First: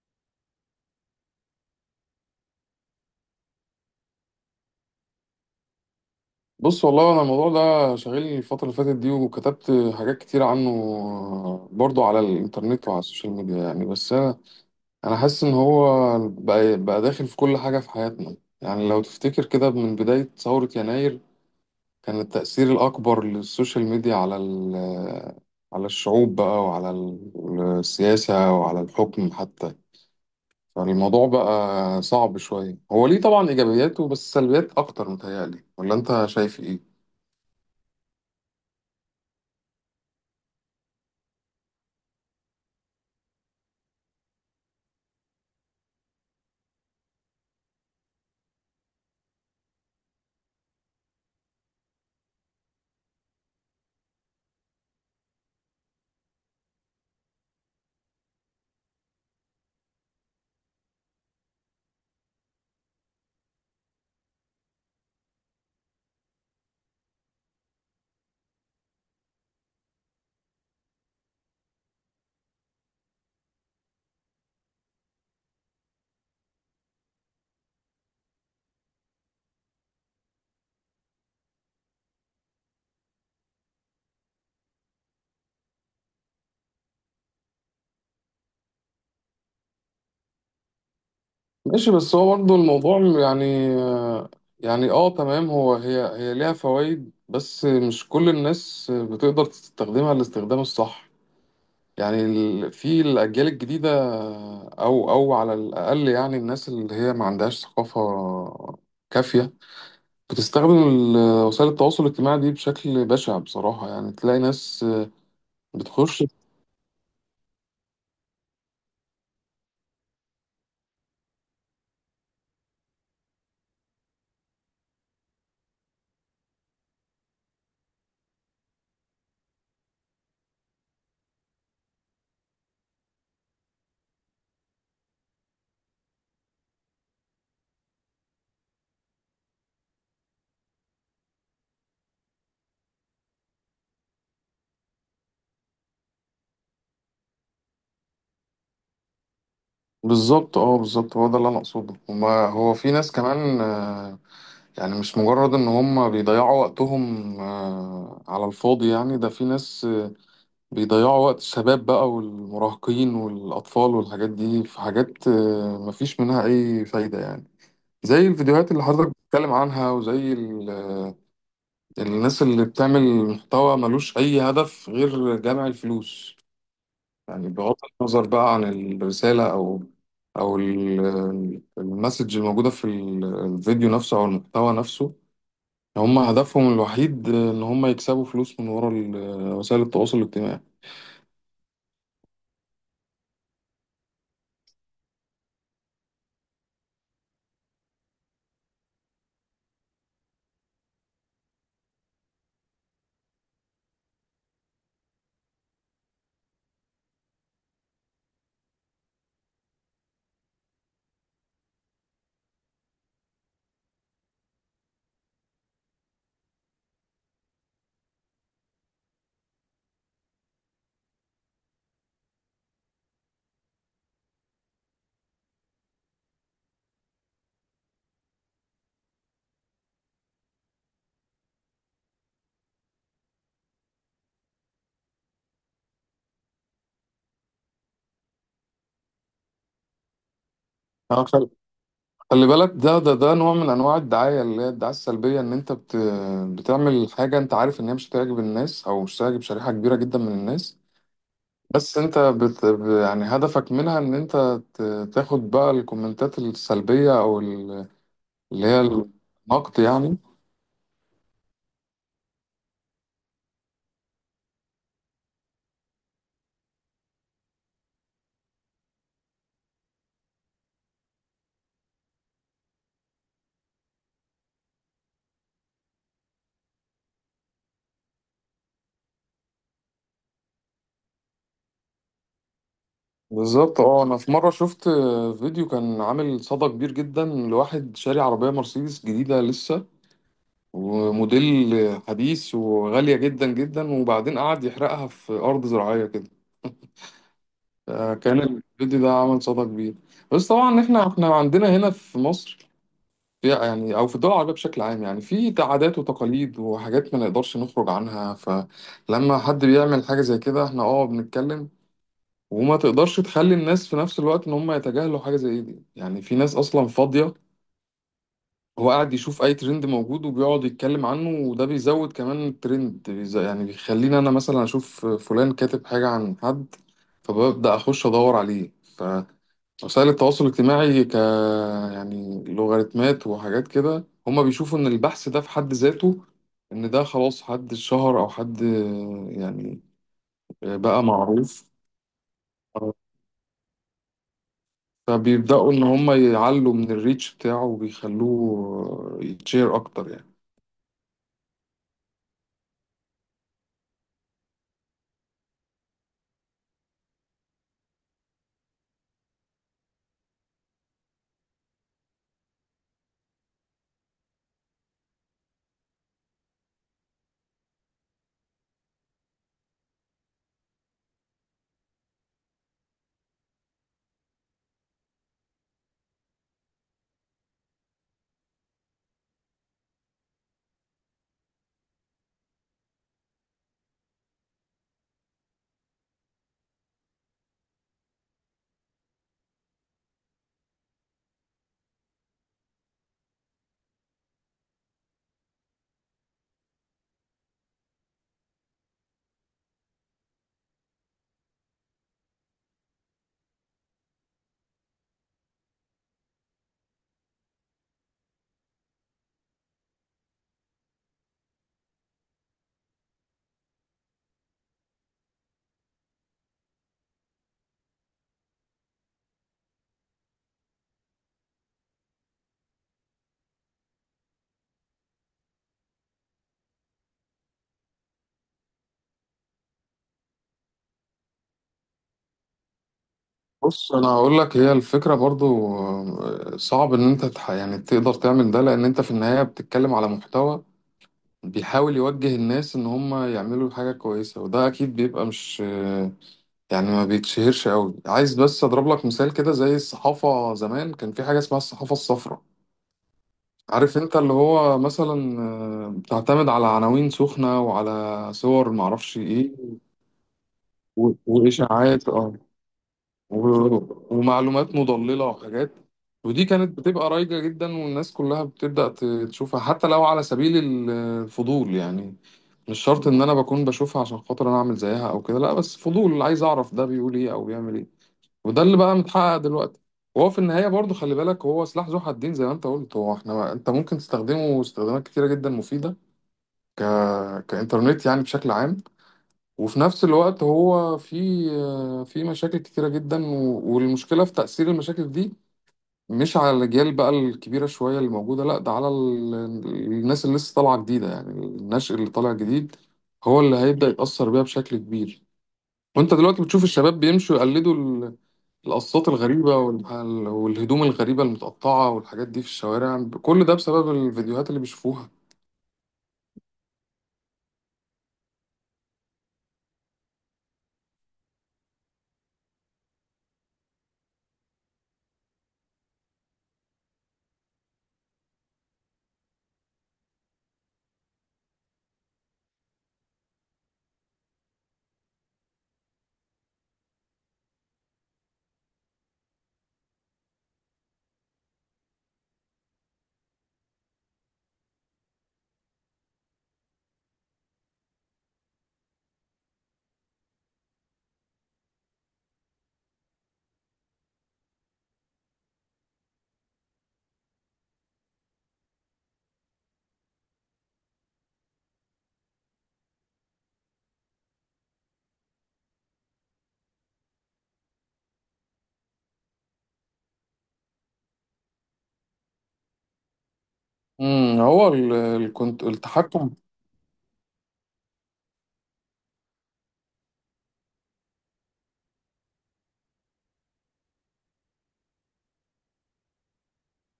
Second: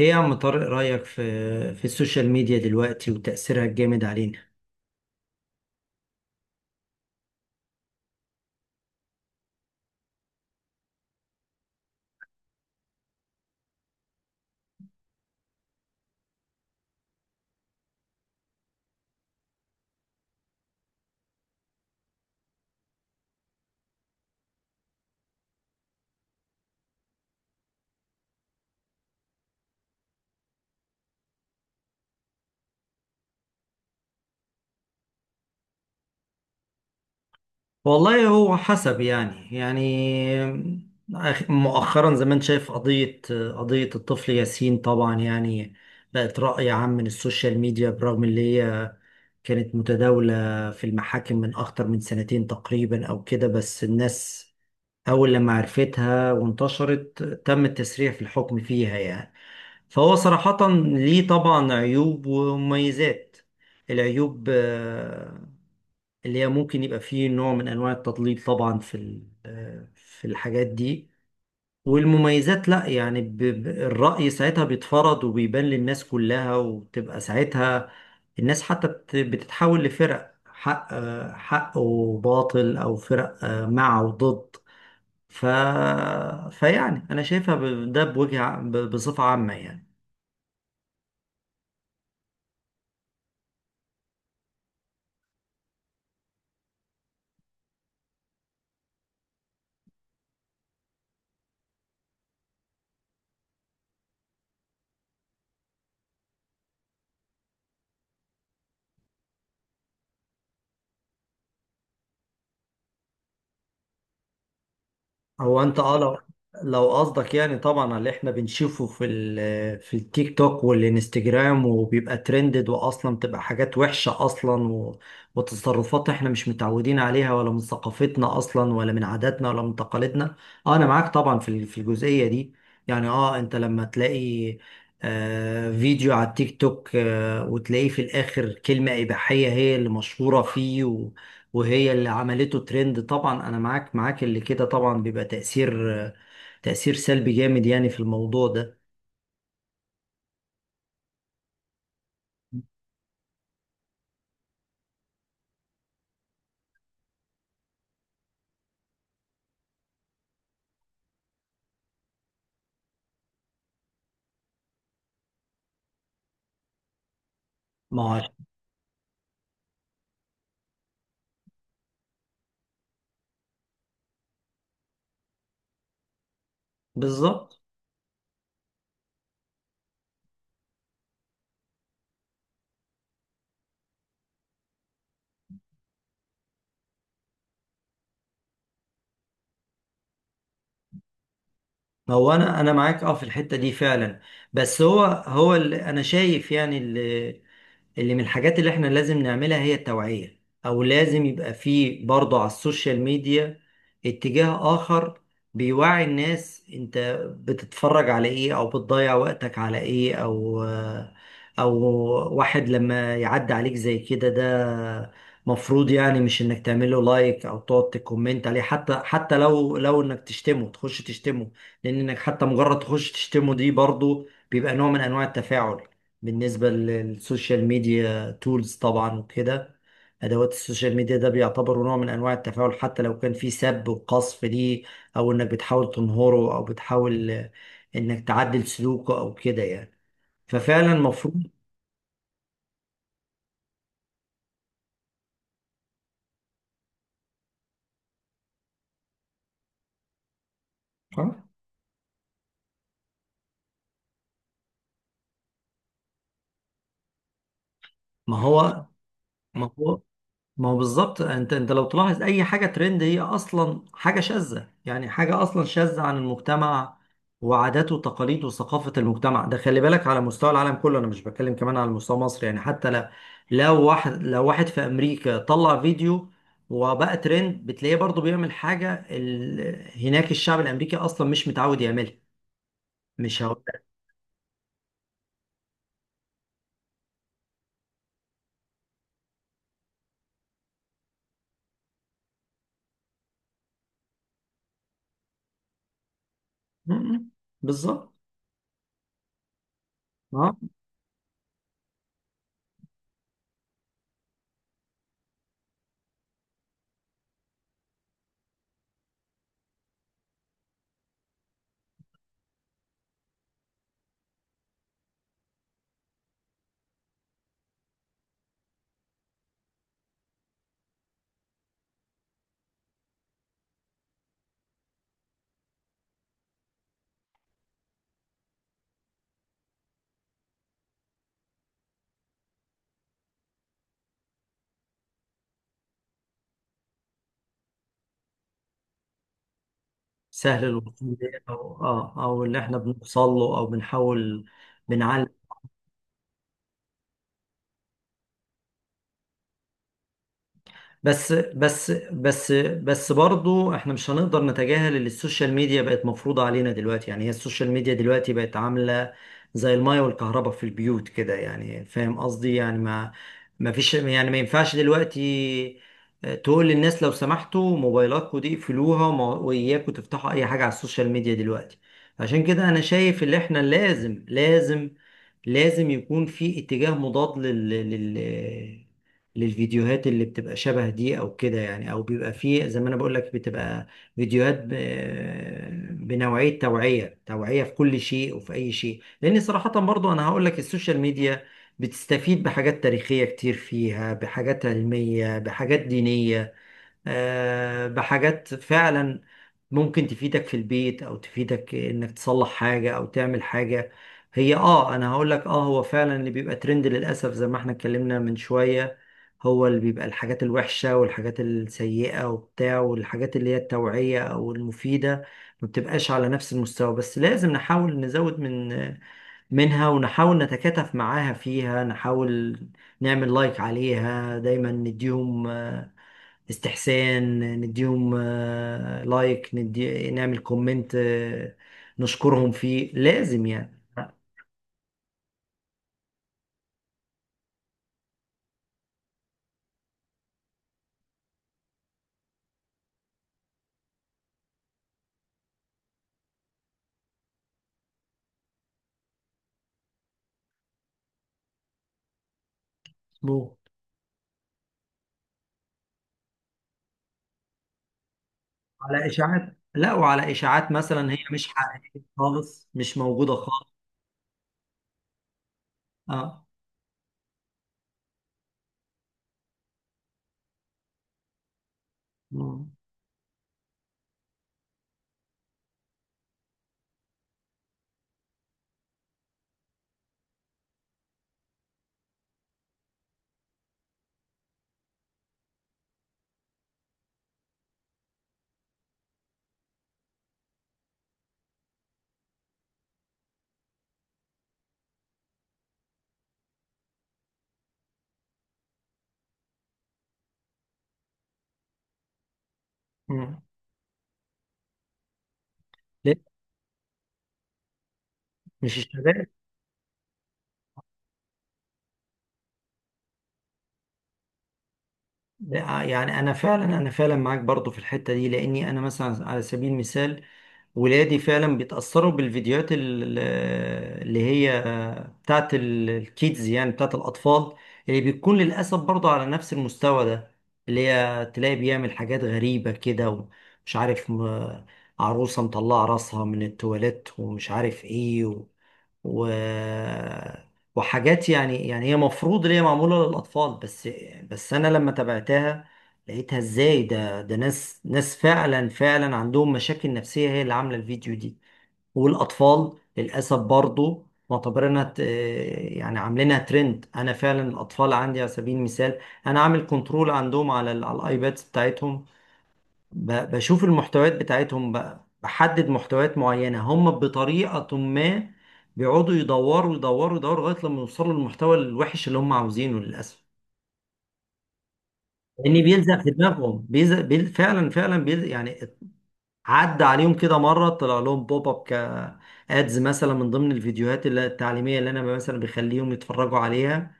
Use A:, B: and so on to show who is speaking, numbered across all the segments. A: ايه يا عم طارق، رأيك في السوشيال ميديا دلوقتي وتأثيرها الجامد علينا؟
B: بص والله انا الموضوع ده شاغلني الفترة اللي فاتت دي، وكتبت حاجات كتير عنه برضو على الانترنت وعلى السوشيال ميديا يعني. بس انا حاسس ان هو بقى داخل في كل حاجة في حياتنا. يعني لو تفتكر كده من بداية ثورة يناير، كان التأثير الأكبر للسوشيال ميديا على على الشعوب بقى، وعلى السياسة وعلى الحكم حتى. فالموضوع بقى صعب شوية، هو ليه طبعا إيجابياته بس سلبيات أكتر متهيألي، ولا أنت شايف إيه؟
A: والله هو حسب، يعني مؤخرا زي ما انت شايف قضية الطفل ياسين، طبعا يعني بقت رأي عام من السوشيال ميديا، برغم اللي هي كانت متداولة في المحاكم من أكتر من سنتين تقريبا أو كده. بس الناس أول لما عرفتها وانتشرت تم التسريع في الحكم فيها، يعني. فهو صراحة ليه طبعا عيوب ومميزات. العيوب اللي هي ممكن يبقى فيه نوع من أنواع التضليل طبعا في ال- آه، في الحاجات دي. والمميزات لأ، يعني الرأي ساعتها بيتفرض وبيبان للناس كلها، وتبقى ساعتها الناس حتى بتتحول لفرق حق، حق وباطل، أو فرق، مع وضد. ف... فيعني انا شايفها ب- ده بوجه ع- ب- بصفة عامة يعني.
B: ماشي، بس هو برضه الموضوع يعني. يعني اه تمام، هو هي ليها فوائد بس مش كل الناس بتقدر تستخدمها الاستخدام الصح. يعني في الأجيال الجديدة، أو على الأقل يعني الناس اللي هي ما عندهاش ثقافة كافية، بتستخدم وسائل التواصل الاجتماعي دي بشكل بشع بصراحة. يعني تلاقي ناس
A: هو انت
B: بتخش.
A: لو قصدك، يعني طبعا على اللي احنا بنشوفه في التيك توك والانستجرام، وبيبقى ترندد، واصلا بتبقى حاجات وحشة اصلا، وتصرفات احنا مش متعودين عليها، ولا من ثقافتنا اصلا، ولا من عاداتنا، ولا من تقاليدنا. اه انا معاك طبعا في الجزئية دي. يعني انت لما تلاقي فيديو على التيك توك، وتلاقيه في الاخر كلمة اباحية هي اللي مشهورة فيه، وهي اللي عملته ترند. طبعا انا معاك، اللي كده طبعا بيبقى تأثير، سلبي جامد يعني في الموضوع ده.
B: بالظبط، اه بالظبط، هو ده اللي أنا أقصده. وما هو في ناس كمان يعني مش مجرد ان هم بيضيعوا وقتهم على الفاضي. يعني ده في ناس بيضيعوا وقت الشباب بقى والمراهقين والاطفال والحاجات دي في حاجات مفيش منها اي فايدة يعني.
A: ما هو
B: زي
A: عش-
B: الفيديوهات اللي حضرتك بتتكلم عنها، وزي الناس اللي بتعمل محتوى ملوش اي هدف غير جمع الفلوس. يعني
A: بالظبط.
B: بغض النظر بقى عن الرسالة، او او المسج الموجودة في الفيديو نفسه او المحتوى نفسه. هم هدفهم الوحيد ان هم يكسبوا فلوس من ورا وسائل التواصل الاجتماعي.
A: ما هو انا، معاك في الحتة دي فعلا. بس هو اللي انا شايف، يعني اللي من الحاجات اللي احنا لازم نعملها هي التوعية. او لازم يبقى فيه برضه على السوشيال ميديا اتجاه اخر بيوعي الناس. انت بتتفرج على ايه، او بتضيع وقتك على ايه، او واحد لما يعدي عليك زي كده ده مفروض، يعني مش انك تعمله لايك او تقعد تكومنت عليه، حتى لو انك تشتمه تخش تشتمه. لان انك حتى مجرد تخش تشتمه دي برضه بيبقى نوع من انواع التفاعل بالنسبة للسوشيال ميديا تولز طبعا، وكده. أدوات السوشيال ميديا ده بيعتبر نوع من أنواع التفاعل، حتى لو كان في سب وقصف ليه، أو إنك بتحاول تنهره، أو بتحاول، إنك تعدل سلوكه أو كده يعني. ففعلا
B: آه،
A: المفروض.
B: خل- خلي بالك، ده نوع من انواع الدعايه اللي هي الدعايه السلبيه. ان انت بتعمل حاجه انت عارف ان هي مش هتعجب الناس، او مش هتعجب شريحه كبيره جدا من الناس.
A: اه،
B: بس انت يعني هدفك منها ان انت تاخد بقى الكومنتات السلبيه، او
A: ما
B: اللي هي
A: هو ما
B: النقد
A: هو
B: يعني.
A: ما هو بالظبط. انت لو تلاحظ اي حاجه ترند هي اصلا حاجه شاذه، يعني حاجه اصلا شاذه عن المجتمع وعاداته وتقاليده وثقافه المجتمع ده. خلي بالك على مستوى العالم كله، انا مش بتكلم كمان على مستوى مصر يعني، حتى لا. لو واحد في امريكا طلع فيديو وبقى ترند، بتلاقيه برضه بيعمل حاجه هناك الشعب الامريكي اصلا مش متعود يعملها. مش هقول
B: بالظبط،
A: لك.
B: اه انا في مره شفت فيديو كان عامل صدى كبير جدا، لواحد شاري عربيه مرسيدس جديده لسه وموديل حديث، وغالية جدا جدا، وبعدين قعد يحرقها في أرض زراعية كده.
A: م. بالظبط.
B: فكان الفيديو ده عمل صدى كبير. بس
A: اه
B: طبعا احنا عندنا هنا في مصر في- يعني او في الدول العربية بشكل عام، يعني في عادات وتقاليد وحاجات ما نقدرش نخرج عنها. فلما حد بيعمل حاجة زي كده احنا اه بنتكلم. وما تقدرش تخلي الناس في نفس الوقت ان هم يتجاهلوا حاجة زي دي. يعني في ناس اصلا فاضية، هو قاعد يشوف اي ترند موجود وبيقعد يتكلم عنه، وده بيزود كمان الترند يعني بيخليني انا مثلا اشوف فلان كاتب حاجة عن حد، فببدأ اخش ادور عليه. فوسائل التواصل الاجتماعي يعني لوغاريتمات وحاجات كده، هما بيشوفوا ان البحث ده في حد ذاته، ان ده خلاص حد شهر او حد يعني
A: سهل
B: بقى
A: الوصول ليه،
B: معروف.
A: او اللي احنا بنوصل له، او بنحاول بنعلي.
B: فبيبدأوا ان هما يعلوا من الريتش بتاعه وبيخلوه يتشير اكتر يعني.
A: بس بس بس بس برضو احنا مش هنقدر نتجاهل اللي السوشيال ميديا بقت مفروضة علينا دلوقتي. يعني هي السوشيال ميديا دلوقتي بقت عاملة زي المية والكهرباء في البيوت كده، يعني فاهم قصدي. يعني ما فيش، يعني ما ينفعش دلوقتي اه، تقول للناس لو سمحتوا موبايلاتكم دي اقفلوها، واياكوا تفتحوا اي حاجة على السوشيال ميديا دلوقتي. عشان كده انا شايف اللي احنا لازم يكون في اتجاه مضاد لل لل للفيديوهات اللي بتبقى شبه دي او كده، يعني او بيبقى فيه زي ما انا بقول لك، بتبقى فيديوهات بنوعية توعية، توعية في كل شيء وفي اي شيء. لان صراحة برضو انا هقول لك السوشيال ميديا بتستفيد بحاجات تاريخية كتير فيها، بحاجات علمية، بحاجات دينية، بحاجات فعلا ممكن تفيدك في البيت، او تفيدك انك تصلح حاجة او تعمل حاجة. هي انا هقول لك، هو فعلا اللي بيبقى ترند للاسف زي ما احنا اتكلمنا من شوية، هو اللي بيبقى الحاجات الوحشة والحاجات السيئة وبتاع، والحاجات اللي هي التوعية او المفيدة ما بتبقاش على نفس المستوى. بس لازم نحاول نزود منها، ونحاول نتكاتف معاها فيها، نحاول نعمل لايك عليها دايما، نديهم استحسان، نديهم لايك، ندي نعمل كومنت، نشكرهم فيه، لازم يعني.
B: بص انا هقول لك، هي الفكره برضو صعب ان انت يعني تقدر تعمل ده، لان انت في النهايه بتتكلم على محتوى بيحاول يوجه الناس ان هم يعملوا حاجه كويسه، وده اكيد بيبقى مش يعني ما بيتشهرش قوي. عايز بس اضرب لك مثال كده، زي الصحافه زمان كان في حاجه اسمها الصحافه الصفراء،
A: مظبوط.
B: عارف، انت اللي هو مثلا بتعتمد على عناوين سخنه وعلى صور
A: على
B: معرفش ايه،
A: اشاعات، لا، وعلى اشاعات مثلا هي مش حقيقيه
B: واشاعات اه،
A: خالص، مش موجوده خالص.
B: ومعلومات مضللة وحاجات. ودي
A: اه.
B: كانت بتبقى رايجة جدا، والناس كلها بتبدأ تشوفها حتى لو على سبيل الفضول يعني.
A: مم.
B: مش شرط ان انا بكون بشوفها عشان خاطر انا اعمل زيها او كده، لا بس فضول عايز اعرف ده بيقول ايه او بيعمل ايه. وده اللي بقى متحقق دلوقتي. وهو في النهاية برضو خلي بالك، هو سلاح ذو حدين زي ما انت قلت. هو احنا انت ممكن تستخدمه استخدامات كتيرة جدا مفيدة، ك... كإنترنت يعني بشكل عام. وفي نفس الوقت هو في في مشاكل كتيرة جدا، والمشكلة في تأثير المشاكل دي مش على الأجيال بقى الكبيرة شوية اللي موجودة، لأ ده على الناس اللي لسه طالعة جديدة، يعني النشء اللي طالع جديد هو
A: مم.
B: اللي هيبدأ يتأثر بيها بشكل كبير. وأنت
A: ليه؟
B: دلوقتي بتشوف الشباب بيمشوا يقلدوا
A: مش
B: القصات
A: الشباب.
B: الغريبة، والهدوم الغريبة المتقطعة والحاجات دي في الشوارع. كل ده بسبب الفيديوهات اللي بيشوفوها.
A: يعني انا فعلا، معاك برضو في الحته دي، لاني انا مثلا على سبيل المثال ولادي فعلا بيتاثروا بالفيديوهات اللي هي بتاعت الكيدز، يعني بتاعت الاطفال، اللي بتكون للاسف برضو على نفس المستوى ده، اللي هي تلاقي بيعمل حاجات غريبه كده، ومش عارف، عروسه مطلعه راسها من التواليت، ومش عارف ايه، و... وحاجات، يعني هي مفروض اللي هي معمولة للأطفال بس. بس أنا لما تابعتها لقيتها إزاي، ده ناس ناس فعلا فعلا عندهم مشاكل نفسية هي اللي عاملة الفيديو دي. والأطفال للأسف برضو معتبرينها، يعني عاملينها ترند. أنا فعلا الأطفال عندي على سبيل المثال أنا عامل كنترول عندهم على الآيبادز بتاعتهم، بشوف المحتويات بتاعتهم بقى، بحدد محتويات معينة. هم بطريقة ما بيقعدوا يدوروا يدوروا يدوروا لغاية لما يوصلوا للمحتوى الوحش اللي هم عاوزينه للأسف، لأن بيلزق في
B: التحكم.
A: دماغهم، بيلزق، فعلا فعلا بيلزق يعني. عدى عليهم كده مرة طلع لهم بوب اب كادز مثلا من ضمن الفيديوهات التعليمية اللي أنا مثلا بخليهم يتفرجوا عليها،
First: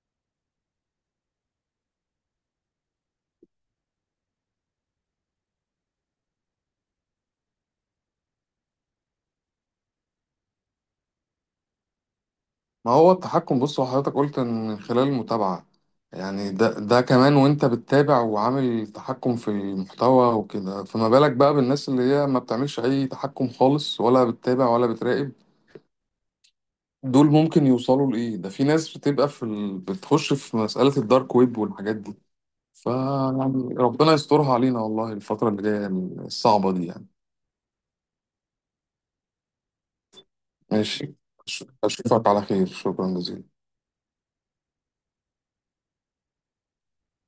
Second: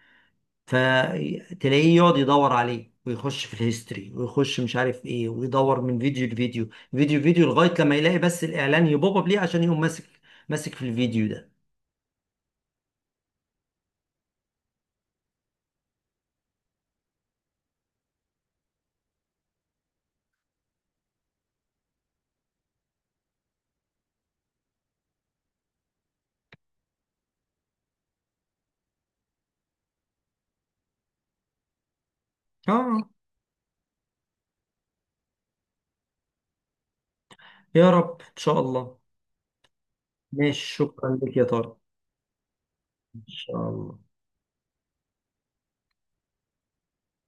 A: فتلاقيه يقعد يدور عليه ويخش في الهيستوري ويخش مش عارف ايه، ويدور من فيديو لفيديو، فيديو لفيديو لغايه لما يلاقي بس الاعلان يبوب اب ليه، عشان يقوم ماسك في الفيديو ده.
B: ما هو التحكم، بص هو حضرتك قلت ان من خلال المتابعة، يعني ده كمان وانت بتتابع وعامل تحكم في المحتوى وكده، فما بالك بقى بالناس اللي هي ما بتعملش اي تحكم خالص، ولا بتتابع ولا بتراقب؟ دول ممكن يوصلوا لايه؟ ده في ناس بتبقى في ال... بتخش في مسألة الدارك ويب والحاجات دي.
A: اه.
B: فيعني ربنا يسترها علينا والله الفترة اللي جاية الصعبة دي يعني.
A: يا رب ان شاء الله. ماشي،
B: ماشي،
A: شكرا لك يا طارق.
B: اشوفك على خير، شكرا
A: ان شاء
B: جزيلا.
A: الله.